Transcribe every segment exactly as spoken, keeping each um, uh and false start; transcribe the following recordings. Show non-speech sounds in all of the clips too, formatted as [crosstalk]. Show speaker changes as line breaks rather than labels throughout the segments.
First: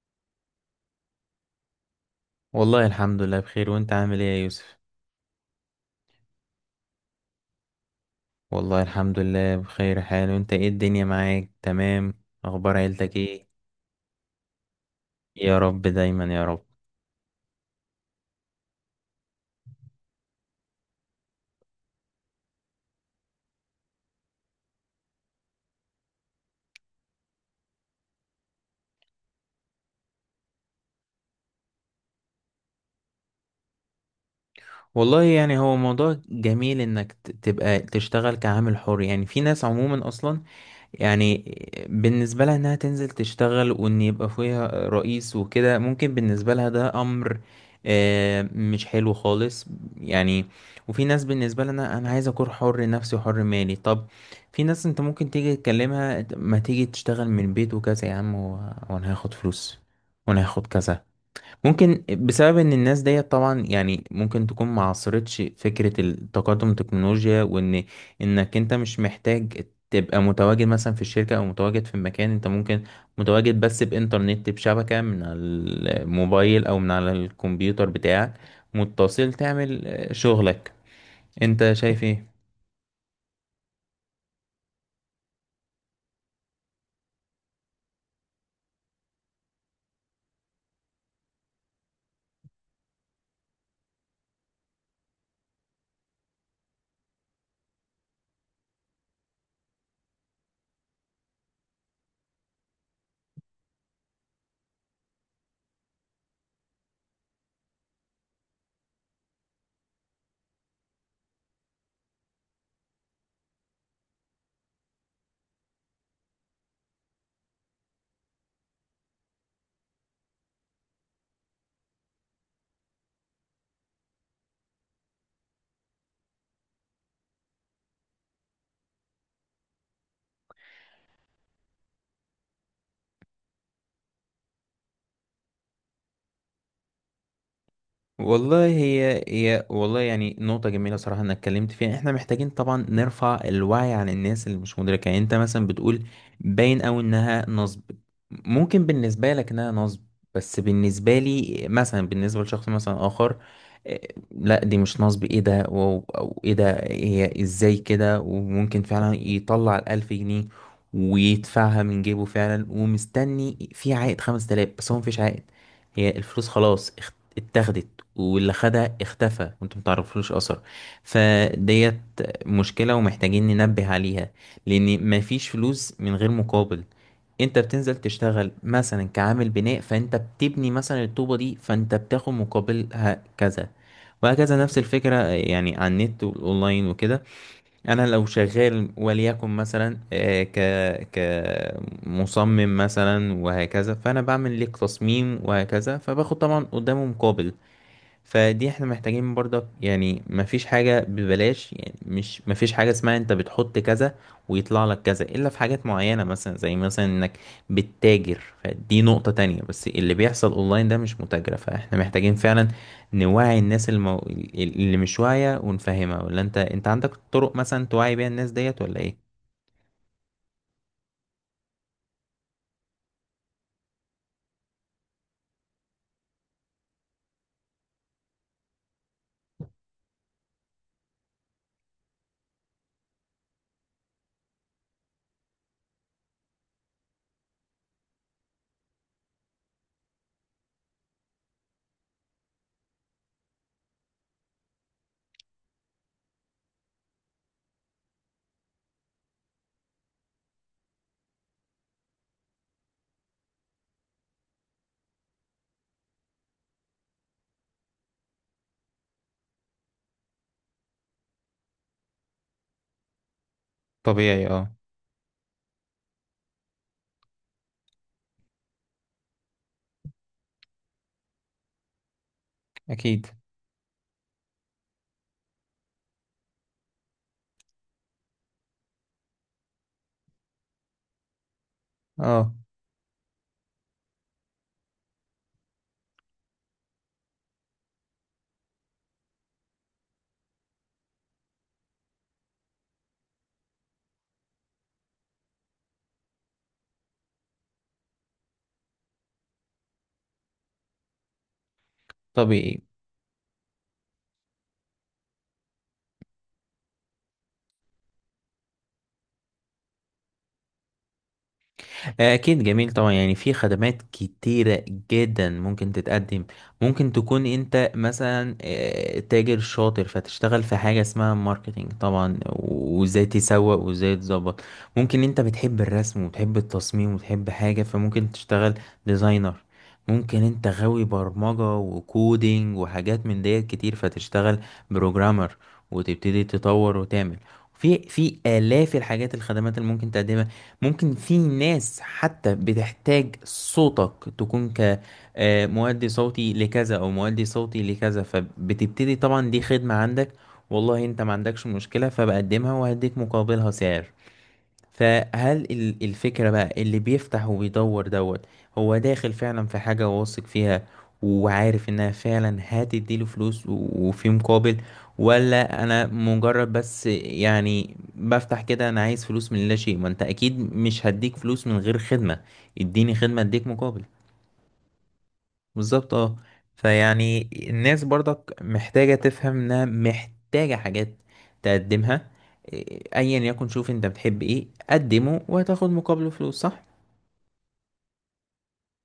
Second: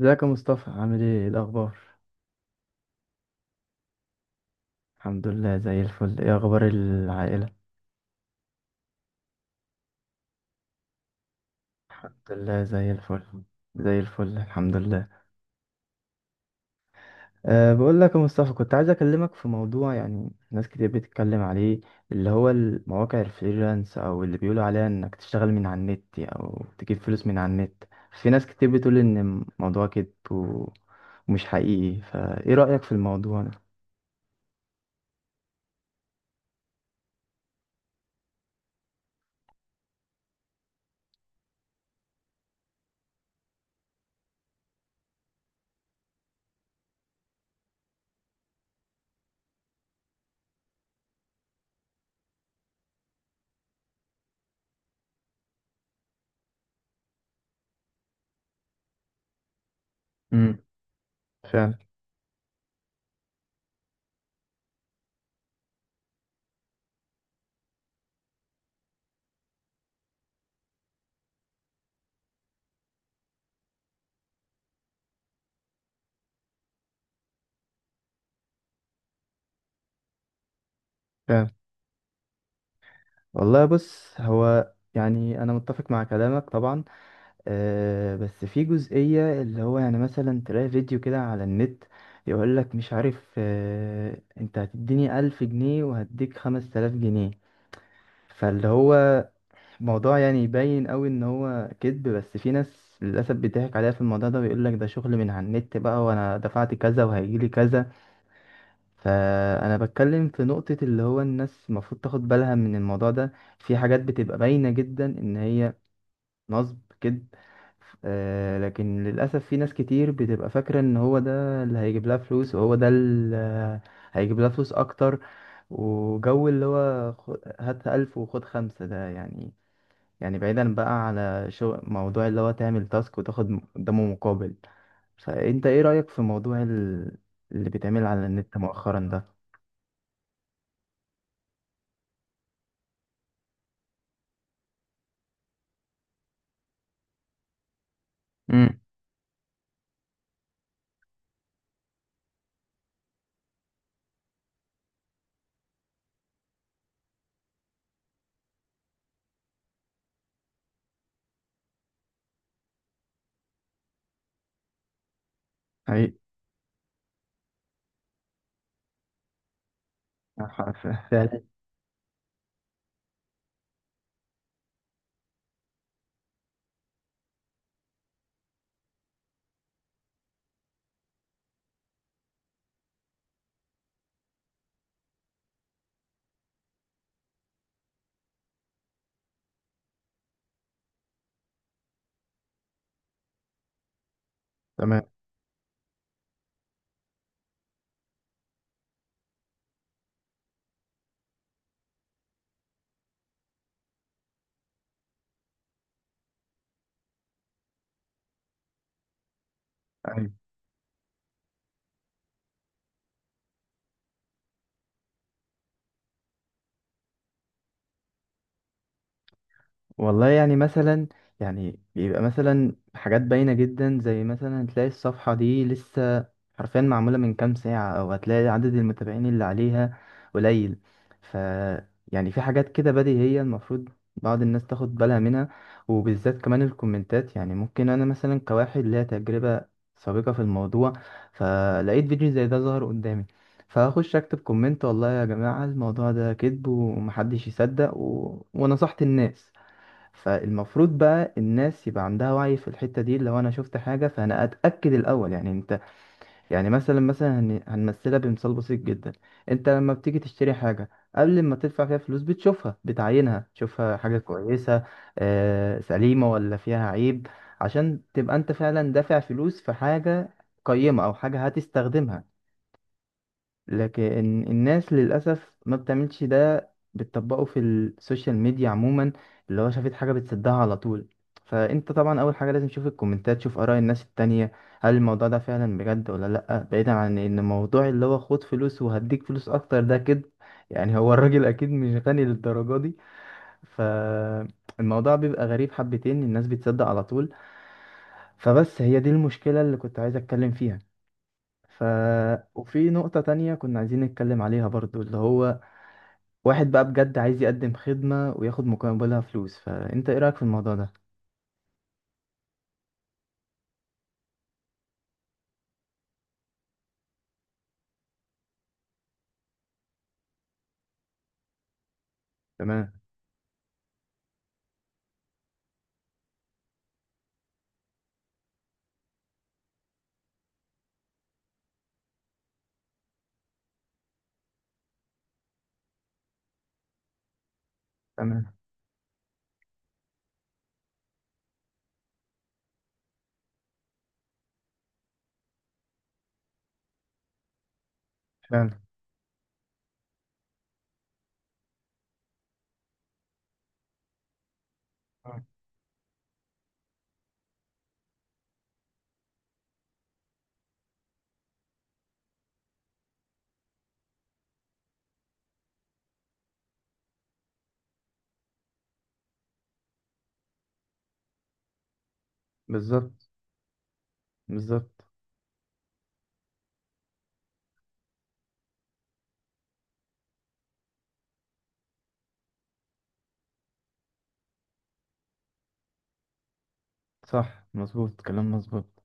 ازيك يا مصطفى؟ عامل ايه؟ إيه الاخبار؟
والله الحمد لله بخير، وانت عامل ايه يا يوسف؟
الحمد لله، زي الفل. ايه اخبار العائله؟
والله الحمد لله بخير حال. وانت ايه الدنيا معاك؟ تمام.
الحمد لله،
اخبار
زي
عيلتك
الفل.
ايه؟
زي الفل، الحمد لله.
يا رب دايما يا رب.
أه بقول لك يا مصطفى، كنت عايز اكلمك في موضوع يعني ناس كتير بتتكلم عليه، اللي هو المواقع الفريلانس او اللي بيقولوا عليها انك تشتغل من على النت او تجيب فلوس من على النت. في ناس كتير بتقول ان الموضوع كده ومش حقيقي، فايه رايك في الموضوع ده؟
والله يعني هو موضوع جميل انك ت- تبقى تشتغل كعامل حر. يعني في ناس عموما اصلا، يعني بالنسبة لها انها تنزل تشتغل وان يبقى فيها رئيس وكده، ممكن بالنسبة لها ده امر آه، مش حلو خالص. يعني، وفي ناس بالنسبة لها انا أنا عايز اكون حر نفسي وحر مالي. طب في ناس انت ممكن تيجي تكلمها: ما تيجي تشتغل من البيت وكذا يا عم، و- وانا هاخد فلوس، وانا
امم
هاخد كذا.
فعلا.
ممكن بسبب ان الناس ديت طبعا، يعني ممكن تكون ما عاصرتش فكرة التقدم التكنولوجيا، وان انك انت مش محتاج تبقى متواجد مثلا في الشركة او متواجد في المكان. انت ممكن متواجد بس بانترنت، بشبكة من على الموبايل او من على الكمبيوتر بتاعك، متصل تعمل آه، شغلك.
فعلا.
انت شايف إيه؟
والله، بص هو يعني انا متفق مع كلامك طبعا. آه، بس في جزئية اللي هو يعني مثلا تلاقي فيديو كده على النت، يقولك مش عارف، آه، انت هتديني ألف جنيه وهديك خمس تلاف جنيه. فاللي هو موضوع، يعني يبين قوي ان هو كذب، بس في ناس للأسف بيضحك عليها في الموضوع ده ويقولك ده شغل من على النت بقى، وانا دفعت كذا وهيجيلي كذا. فأنا بتكلم في نقطة اللي هو الناس المفروض تاخد بالها من الموضوع ده. في حاجات بتبقى باينة جدا ان هي نصب كده. آه لكن للأسف في ناس كتير بتبقى فاكرة إن هو ده اللي هيجيب لها فلوس، وهو ده اللي هيجيب لها فلوس أكتر. وجو اللي هو خ- هات ألف وخد خمسة ده، يعني يعني بعيدا بقى على شو موضوع اللي هو تعمل تاسك وتاخد م- قدامه مقابل. فأنت إيه رأيك في موضوع ال- اللي بيتعمل على النت
والله
مؤخرا ده؟
هي هي والله يعني نقطة جميلة صراحة انك اتكلمت فيها. احنا محتاجين طبعا نرفع الوعي عن الناس اللي مش مدركة. يعني انت مثلا بتقول باين اوي انها نصب.
امم
ممكن بالنسبة لك انها نصب، بس بالنسبة لي مثلا، بالنسبة لشخص مثلا اخر، آه، لا دي مش نصب، ايه ده، واو، او ايه ده، هي ازاي كده. وممكن فعلا يطلع الالف جنيه ويدفعها من جيبه فعلا، ومستني في عائد خمسة آلاف، بس هو مفيش عائد. هي
حقيقي.
الفلوس خلاص اخت- اتاخدت، واللي خدها اختفى، وانتم متعرفلوش
[laughs]
اثر.
أيوة، فعلا.
فديت مشكلة، ومحتاجين ننبه عليها. لان مفيش فلوس من غير مقابل. انت بتنزل تشتغل مثلا كعامل بناء، فانت بتبني مثلا الطوبة دي، فانت بتاخد مقابلها كذا، وهكذا. نفس الفكرة يعني على النت والأونلاين وكده. أنا لو شغال وليكن مثلا آه، ك كمصمم مثلا وهكذا، فأنا بعمل لك
تمام.
تصميم وهكذا، فباخد طبعا قدامه مقابل. فدي احنا محتاجين برضك. يعني مفيش حاجة ببلاش. يعني مش مفيش حاجة اسمها انت بتحط كذا ويطلع لك كذا، الا في حاجات معينة مثلا، زي مثلا انك بتتاجر. فدي نقطة تانية، بس اللي بيحصل اونلاين ده مش متاجرة. فاحنا محتاجين فعلا نوعي الناس المو... اللي مش واعية ونفهمها. ولا انت انت عندك طرق مثلا توعي بيها الناس ديت، ولا ايه؟
والله، يعني مثلا، يعني بيبقى مثلا حاجات باينة جدا، زي مثلا تلاقي الصفحة دي لسه حرفيا معمولة من كام ساعة، أو هتلاقي عدد المتابعين اللي عليها قليل. ف يعني في حاجات كده بديهية، المفروض بعض الناس تاخد بالها منها. وبالذات كمان الكومنتات، يعني ممكن أنا مثلا كواحد ليا تجربة سابقة في الموضوع، فلقيت فيديو زي ده ظهر قدامي، فاخش اكتب كومنت: والله يا جماعة، الموضوع ده كذب ومحدش يصدق، و... ونصحت الناس. فالمفروض بقى الناس يبقى عندها وعي في الحتة دي. لو انا شفت حاجة فانا اتأكد الاول، يعني انت يعني مثلا مثلا هن- هنمثلها بمثال بسيط جدا. انت لما بتيجي تشتري حاجة، قبل ما تدفع فيها فلوس بتشوفها، بتعاينها، تشوفها حاجة
طبيعي اه.
كويسة، آه، سليمة ولا فيها عيب، عشان تبقى انت فعلا دافع فلوس في حاجة قيمة او حاجة هتستخدمها.
اكيد
لكن الناس للأسف ما بتعملش ده، بتطبقه في السوشيال ميديا عموما، اللي هو شافت حاجة بتصدها على طول. فأنت طبعا أول حاجة
اه.
لازم تشوف الكومنتات، تشوف آراء الناس التانية. هل الموضوع ده فعلا بجد ولا لأ؟ بعيدا عن إن الموضوع اللي هو خد فلوس وهديك فلوس أكتر ده، كده يعني هو الراجل أكيد مش غني للدرجة دي. فالموضوع بيبقى غريب حبتين، الناس بتصدق على طول. فبس هي دي المشكلة اللي كنت عايز أتكلم فيها. ف
طبيعي.
وفي نقطة تانية كنا عايزين نتكلم عليها برضو، اللي هو واحد بقى بجد عايز يقدم خدمة وياخد مقابلها فلوس، فأنت إيه رأيك في الموضوع ده؟
آه، أكيد جميل طبعا. يعني في خدمات كتيرة جدا ممكن تتقدم. ممكن تكون أنت مثلا آه، تاجر شاطر، فتشتغل في حاجة اسمها ماركتينج طبعا،
تمام.
وإزاي تسوق وإزاي تظبط. ممكن أنت بتحب الرسم وتحب التصميم وتحب حاجة، فممكن تشتغل ديزاينر. ممكن أنت غاوي برمجة وكودينج وحاجات من ديت كتير، فتشتغل بروجرامر وتبتدي تطور وتعمل. في في
تمام.
آلاف الحاجات الخدمات اللي ممكن تقدمها. ممكن في ناس حتى بتحتاج صوتك، تكون كمؤدي صوتي لكذا او مؤدي صوتي لكذا،
فعلا.
فبتبتدي طبعا. دي خدمة عندك، والله انت ما عندكش مشكلة، فبقدمها وهديك مقابلها سعر.
آه.
فهل ال- الفكرة بقى اللي بيفتح وبيدور دوت، هو داخل فعلا في حاجة واثق فيها، وعارف انها فعلا هتديله فلوس و- وفي مقابل، ولا انا مجرد بس يعني بفتح كده، انا عايز فلوس من لا شيء؟ ما انت اكيد مش هديك فلوس من غير خدمة. اديني
بالظبط.
خدمة اديك مقابل.
بالظبط.
بالظبط اه. فيعني الناس برضك محتاجة تفهم انها محتاجة حاجات تقدمها. إيه، ايا يكن، شوف انت بتحب ايه، قدمه وهتاخد مقابله فلوس، صح؟
صح، مظبوط، كلام مظبوط.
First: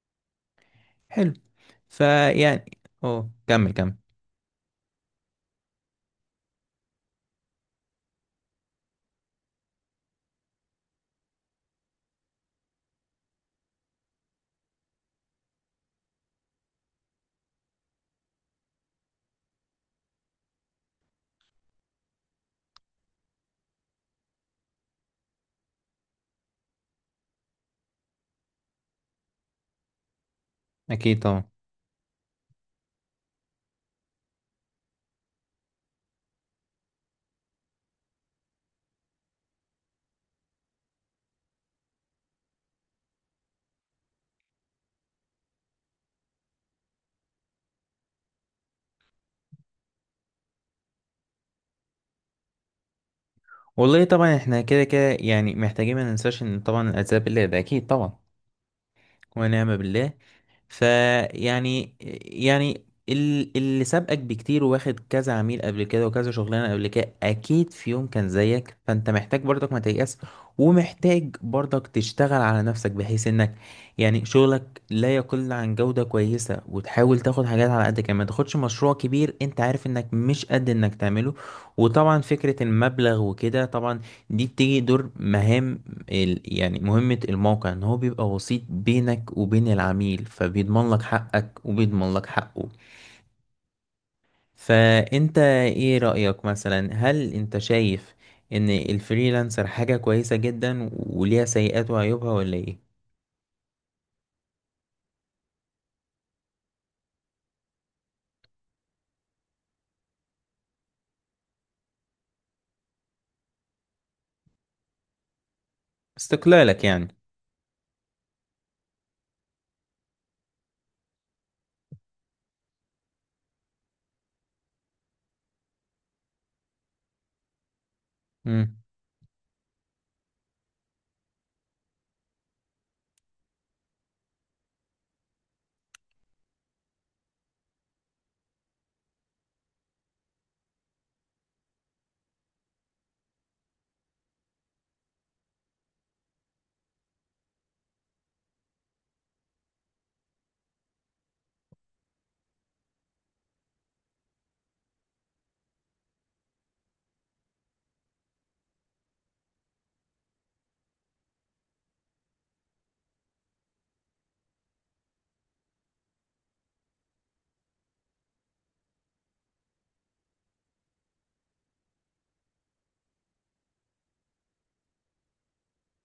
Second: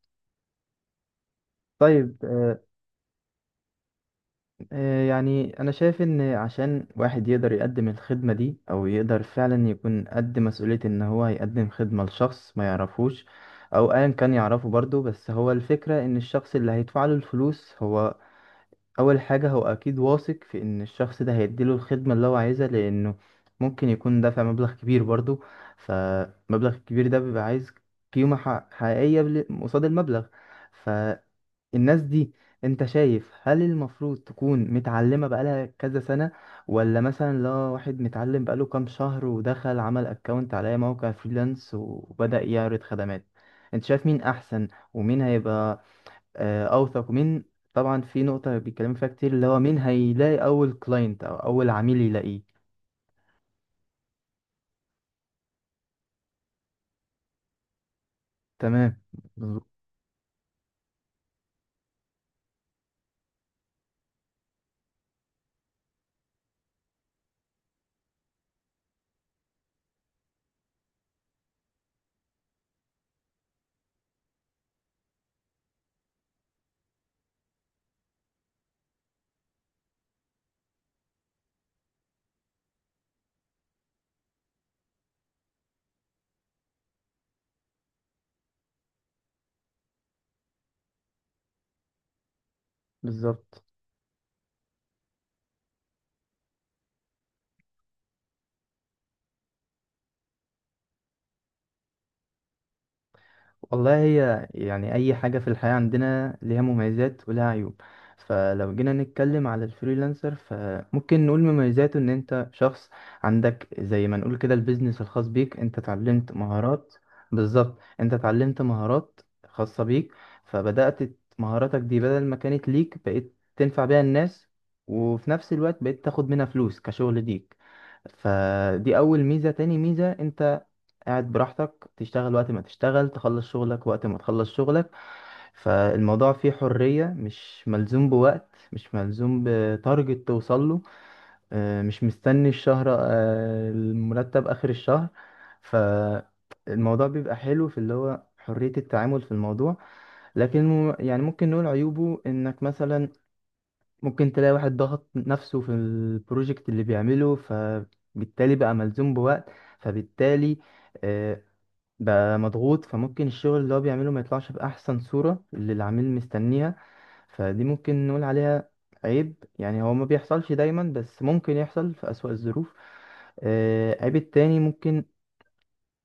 حلو.
طيب، آه.
فيعني اه، كمل كمل.
آه يعني أنا شايف إن عشان واحد يقدر يقدم الخدمة دي أو يقدر فعلا يكون قد مسؤولية إن هو يقدم خدمة لشخص ما يعرفوش، أو أيا كان يعرفه برضه، بس هو الفكرة إن الشخص اللي هيدفع له الفلوس هو اول حاجه هو اكيد واثق في ان الشخص ده هيديله الخدمه اللي هو عايزها، لانه ممكن يكون دافع مبلغ كبير برضو، فمبلغ الكبير ده بيبقى عايز قيمه ح- حقيقيه بل- قصاد المبلغ. فالناس
اكيد طبعا.
دي، انت شايف هل المفروض تكون متعلمه بقالها كذا سنه، ولا مثلا لا، واحد متعلم بقاله كام شهر ودخل عمل اكونت على أي موقع فريلانس وبدأ يعرض خدمات؟ انت شايف مين احسن، ومين هيبقى آه، اوثق مين؟ طبعا في نقطة بيتكلموا فيها كتير، اللي هو مين هيلاقي اول كلاينت او اول عميل يلاقيه.
والله طبعا احنا كده كده، يعني محتاجين ما ننساش ان طبعا العذاب الله ده اكيد طبعا.
تمام. بالظبط.
ونعم بالله. فيعني، يعني يعني ال- اللي سابقك بكتير وواخد كذا عميل قبل كده وكذا شغلانه قبل كده، اكيد في يوم كان زيك. فانت محتاج برضك ما تيأس، ومحتاج برضك تشتغل على نفسك، بحيث انك يعني شغلك لا يقل عن جوده كويسه، وتحاول تاخد حاجات على قدك. يعني ما تاخدش مشروع كبير انت عارف انك مش قد انك تعمله. وطبعا فكره المبلغ وكده طبعا دي بتيجي دور مهام. ال- يعني مهمة الموقع ان هو بيبقى وسيط بينك وبين العميل، فبيضمن لك حقك وبيضمن لك حقه.
بالظبط.
فانت ايه رأيك مثلا؟ هل انت شايف ان الفريلانسر حاجة كويسة جدا وليها سيئات وعيوبها، ولا ايه؟
والله، هي يعني أي حاجة في الحياة عندنا ليها مميزات ولها عيوب. فلو جينا نتكلم على الفريلانسر، فممكن نقول مميزاته إن أنت شخص عندك زي ما نقول كده البيزنس الخاص بيك، أنت اتعلمت
استقلالك
مهارات.
يعني.
بالظبط. أنت اتعلمت مهارات خاصة بيك، فبدأت مهاراتك دي، بدل ما كانت ليك بقيت تنفع بيها الناس، وفي نفس الوقت بقيت تاخد منها فلوس كشغل ليك.
مم.
فدي أول ميزة. تاني ميزة، أنت قاعد براحتك، تشتغل وقت ما تشتغل، تخلص شغلك وقت ما تخلص شغلك. فالموضوع فيه حرية، مش ملزوم بوقت، مش ملزوم بتارجت توصل له، آه، مش مستني الشهر، آه، المرتب آخر الشهر. فالموضوع بيبقى حلو في اللي هو حرية التعامل في الموضوع. لكن مو- يعني ممكن نقول عيوبه انك مثلا ممكن تلاقي واحد ضغط نفسه في البروجكت اللي بيعمله، فبالتالي بقى ملزوم بوقت، فبالتالي آه، بقى مضغوط، فممكن الشغل اللي هو بيعمله ما يطلعش بأحسن صورة اللي العميل مستنيها. فدي ممكن نقول عليها عيب. يعني هو ما بيحصلش دايما، بس ممكن يحصل في أسوأ الظروف. آه، عيب التاني، ممكن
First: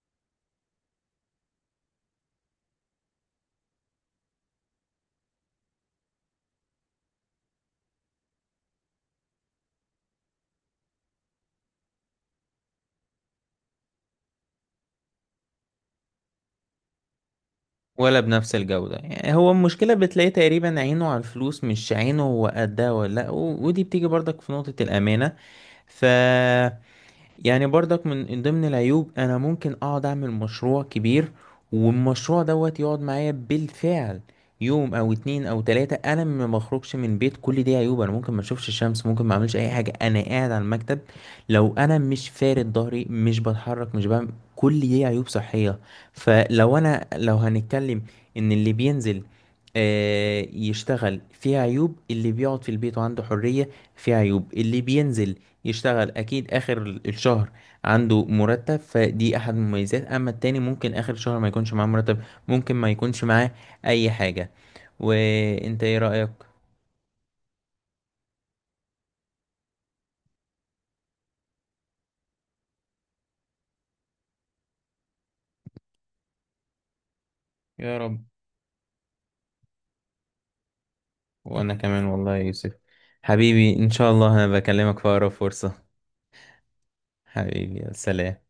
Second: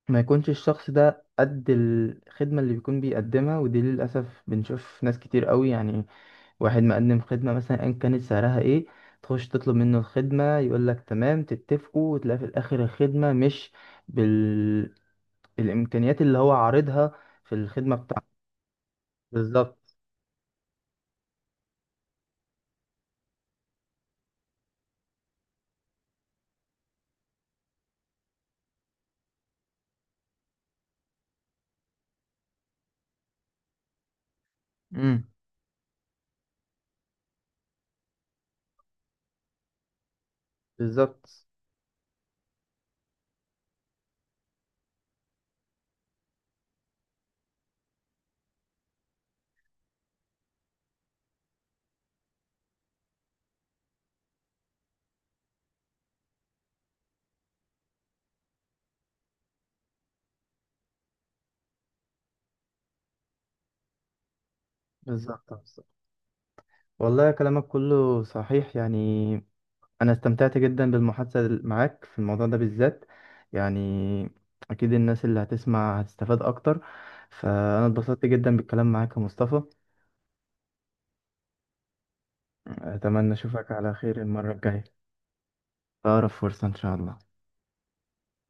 ما يكونش الشخص ده قد الخدمة اللي بيكون بيقدمها، ودي للأسف بنشوف ناس كتير قوي يعني. واحد مقدم خدمة مثلا أيا كانت سعرها ايه، تخش تطلب منه الخدمة يقولك تمام، تتفقوا، وتلاقي في الآخر الخدمة مش بالمستوى، الامكانيات اللي هو عارضها في الخدمه
ولا
بتاعته.
بنفس الجودة. يعني هو
بالظبط.
المشكلة بتلاقي تقريبا عينه على الفلوس، مش عينه هو قدها ولا لأ، و- ودي بتيجي برضك في نقطة الأمانة. ف، يعني برضك من ضمن العيوب انا ممكن اقعد اعمل مشروع كبير، والمشروع دوت يقعد معايا بالفعل يوم او
امم
اتنين او تلاتة، انا ما بخرجش من بيت. كل دي عيوب. انا ممكن ما اشوفش الشمس، ممكن ما اعملش اي حاجة، انا قاعد على المكتب،
بالظبط،
لو انا مش فارد ظهري، مش بتحرك، مش بعمل. كل دي عيوب صحية. فلو انا، لو هنتكلم ان اللي بينزل آه، يشتغل فيها عيوب، اللي بيقعد في البيت وعنده حرية فيها عيوب. اللي بينزل يشتغل اكيد اخر الشهر عنده مرتب، فدي احد المميزات. اما التاني ممكن اخر الشهر ما يكونش معاه مرتب، ممكن ما يكونش معاه اي حاجة.
بالظبط،
وانت
بالظبط.
ايه رأيك؟
والله، كلامك كله صحيح يعني. انا استمتعت جدا بالمحادثه معاك في الموضوع ده بالذات، يعني اكيد الناس اللي هتسمع هتستفاد اكتر. فانا
يا
اتبسطت
رب.
جدا بالكلام معاك يا مصطفى.
وانا كمان والله يا يوسف.
اتمنى اشوفك
حبيبي ان
على
شاء
خير
الله انا
المره الجايه،
بكلمك في اقرب فرصة.
في اقرب فرصه ان شاء الله.
حبيبي يا سلام.